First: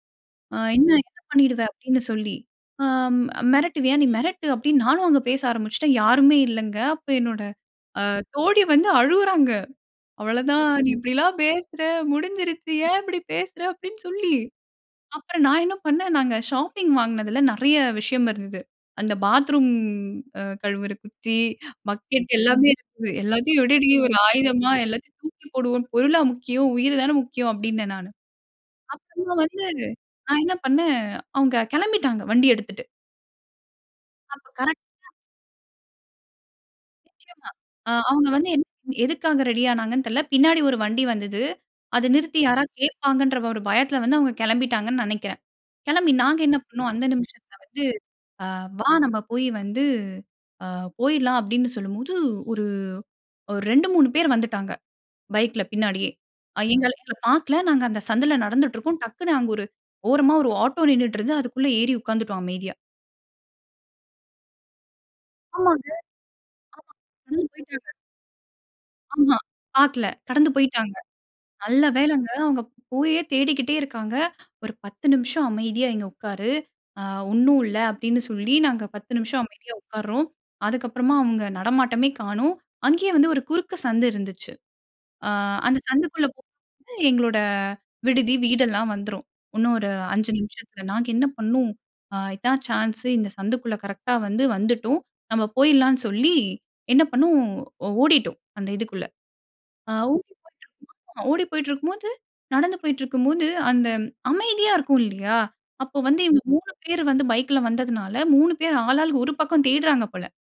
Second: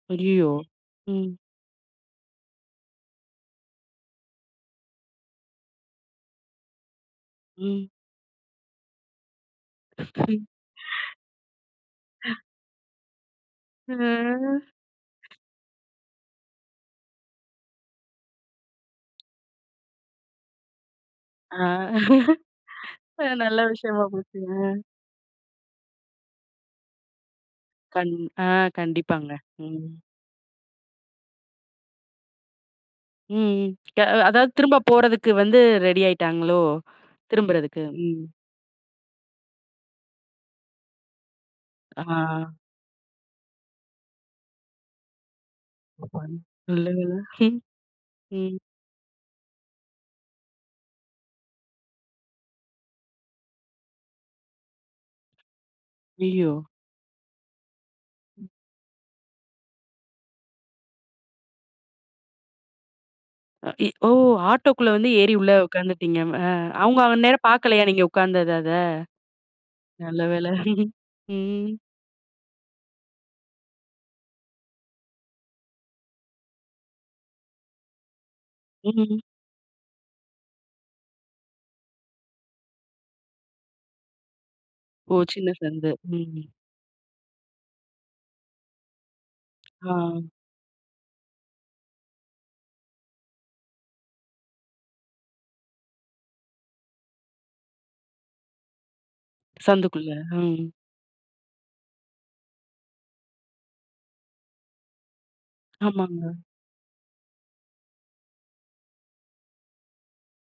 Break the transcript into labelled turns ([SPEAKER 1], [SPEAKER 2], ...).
[SPEAKER 1] அய்யயோ!
[SPEAKER 2] ஆ என்ன என்ன
[SPEAKER 1] ம்.
[SPEAKER 2] பண்ணிடுவ? அப்பிடின்னு சொல்லி ஆ அம், மிரட்டுவியா? நீ மிரட்டு. அப்பிடின்னு நானும் அங்க பேச ஆரம்பிச்சிட்டேன். யாருமே இல்லங்க. அப்ப என்னோட
[SPEAKER 1] ம்.
[SPEAKER 2] ஆ தோழி வந்து அழுவுறாங்க. அவ்வளவதான் நீ இப்பிடியெல்லாம் பேசுற! முடிஞ்சிருச்சு. ஏன் இப்பஜடி பேசுற?
[SPEAKER 1] ஆ.
[SPEAKER 2] அப்பிடின்னு சொல்லி, அப்புறம் நான் என்ன பண்ணேன், நாங்க ஷாப்பிங் வாங்கினதில நிறைய விஷயம் இருந்தது. அந்த பாத்ரூம் அ கழுவுற குச்சி,
[SPEAKER 1] ஆ.
[SPEAKER 2] பக்கெட் எல்லாமே இருந்தது.
[SPEAKER 1] அ நல்ல
[SPEAKER 2] எல்லாத்தையும் எடுடி!
[SPEAKER 1] விஷயமா
[SPEAKER 2] ஒரு
[SPEAKER 1] போச்சுங்க.
[SPEAKER 2] ஆயுதமா எல்லாத்தையும் தூக்கி போடுவோம். பொருளா முக்கியம், உயிர் தான முக்கியம் அப்பிடினேன் நானு.
[SPEAKER 1] கண் ஆ கண்டிப்பாங்க.
[SPEAKER 2] அப்பறமா வந்து
[SPEAKER 1] ம்.
[SPEAKER 2] நான் என்ன பண்ணேன்? அவுங்க கிளம்பிட்டாங்க வண்டிய எடுத்துட்டு.
[SPEAKER 1] ம், ம்.
[SPEAKER 2] அப்ப
[SPEAKER 1] அதாவது திரும்ப
[SPEAKER 2] கரெக்ட் ஆ
[SPEAKER 1] போறதுக்கு வந்து ரெடி ஆய்ட்டாங்களோ!
[SPEAKER 2] நிச்சயமா.
[SPEAKER 1] திரும்புறதுக்கு,
[SPEAKER 2] அ
[SPEAKER 1] ம்.
[SPEAKER 2] அவுங்க வந்து என் எதுக்காக ரெடி ஆனாங்கன்னு தெரியல. பின்னாடி ஒரு வண்டி வந்தது. அத நிறுத்தி
[SPEAKER 1] ஆ.
[SPEAKER 2] யாராவது கேட்பாங்கன்ற ஒரு பயத்தில வந்து அவுங்க கிளம்பிட்டாங்கன்னு நினைக்கிறேன். கிளம்பி
[SPEAKER 1] அப்பாடி
[SPEAKER 2] நாங்க என்ன பண்ணோம்? அந்த
[SPEAKER 1] நல்லவேள,
[SPEAKER 2] நிமிஷத்தில வந்து ஆ
[SPEAKER 1] ம்.
[SPEAKER 2] வா! நம்ம போய் வந்து ஆ போயிட்லாம் அப்பிடின்னு சொல்லும்போது ஒரு 2 3 பேரு வந்துட்டாங்க. பைக்ல பின்னாடியே!
[SPEAKER 1] ஐயய்யோ!
[SPEAKER 2] அ எங்கள பார்க்கல. நாங்க அந்த சந்துல நடந்துட்டு இருக்கோம். டக்குனு அங்க ஒரு ஓரமா ஒரு ஆட்டோ நின்னுட்டு இருந்து அதுக்குள்ள ஏறி உட்கார்ந்துட்டோம் அமைதியா
[SPEAKER 1] இ எ ஓ! ஆட்டோக்குள்ள வந்து ஏறி உள்ள
[SPEAKER 2] ஆமாங்க.
[SPEAKER 1] உட்காந்துட்டீங்க. அ அவுங்க அந்த
[SPEAKER 2] ஆமா.
[SPEAKER 1] நேரம் பார்க்கலயா!
[SPEAKER 2] [unintelligible]
[SPEAKER 1] நீங்க உட்காந்தத அத
[SPEAKER 2] ஆமா. பார்க்கல.
[SPEAKER 1] நல்ல வேள,
[SPEAKER 2] கடந்து போயிட்டாங்க.
[SPEAKER 1] ம்.
[SPEAKER 2] நல்ல வேலங்க அவுங்க போயே தேடிக்கிட்டே இருக்காங்க. ஒரு 10 நிமிஷம் அமைதியா இங்க உட்காரு! ஆ ஒண்ணும் இல்ல. அப்பிடின்னு சொல்லி நாங்க 10
[SPEAKER 1] ம்.
[SPEAKER 2] நிமிஷம் அமைதியா உட்கார்றோம். அதுக்கப்பறமா அவுங்க நடமாட்டமே காணோம். அங்கேயே வந்து ஒரு குறுக்கு சந்து இருந்துச்சு.
[SPEAKER 1] ஓ!
[SPEAKER 2] ஆ
[SPEAKER 1] சின்ன
[SPEAKER 2] அந்த
[SPEAKER 1] சந்து.
[SPEAKER 2] சந்துக்குள்ள
[SPEAKER 1] ம்.
[SPEAKER 2] போக
[SPEAKER 1] ம்.
[SPEAKER 2] எங்களோட விடுதி, வீடெல்லாம் வந்துரும். இன்னும் ஒரு 5
[SPEAKER 1] ஆ.
[SPEAKER 2] நிமிஷத்தில. நாங்க என்ன பண்ணோம்? அ இதான் சான்ஸ் இந்த சந்துக்குள்ள கரெக்ட்டா வந்து வந்துட்டோம். நம்ம போயிட்லான்னு சொல்லி, என்ன பண்ணோம்? ஓ ஓடிட்டோம் அந்த இதுக்குள்ள. ஆ
[SPEAKER 1] சந்துக்குள்ள. ம்.
[SPEAKER 2] [unintelligible] ஓடி போயிட்டிருக்கும்போது நடந்து போயிட்டிருக்கும்போது, அந்த அமைதியா இருக்கும் இல்லயா! அப்போ வந்து
[SPEAKER 1] ஆமாங்க.
[SPEAKER 2] இவுங்க 3 பேரு வந்து பைக்ல வந்ததுனால 3 பேரும் ஆள், ஆளுக்கு ஒரு பக்கம் தேட்றாங்க போல.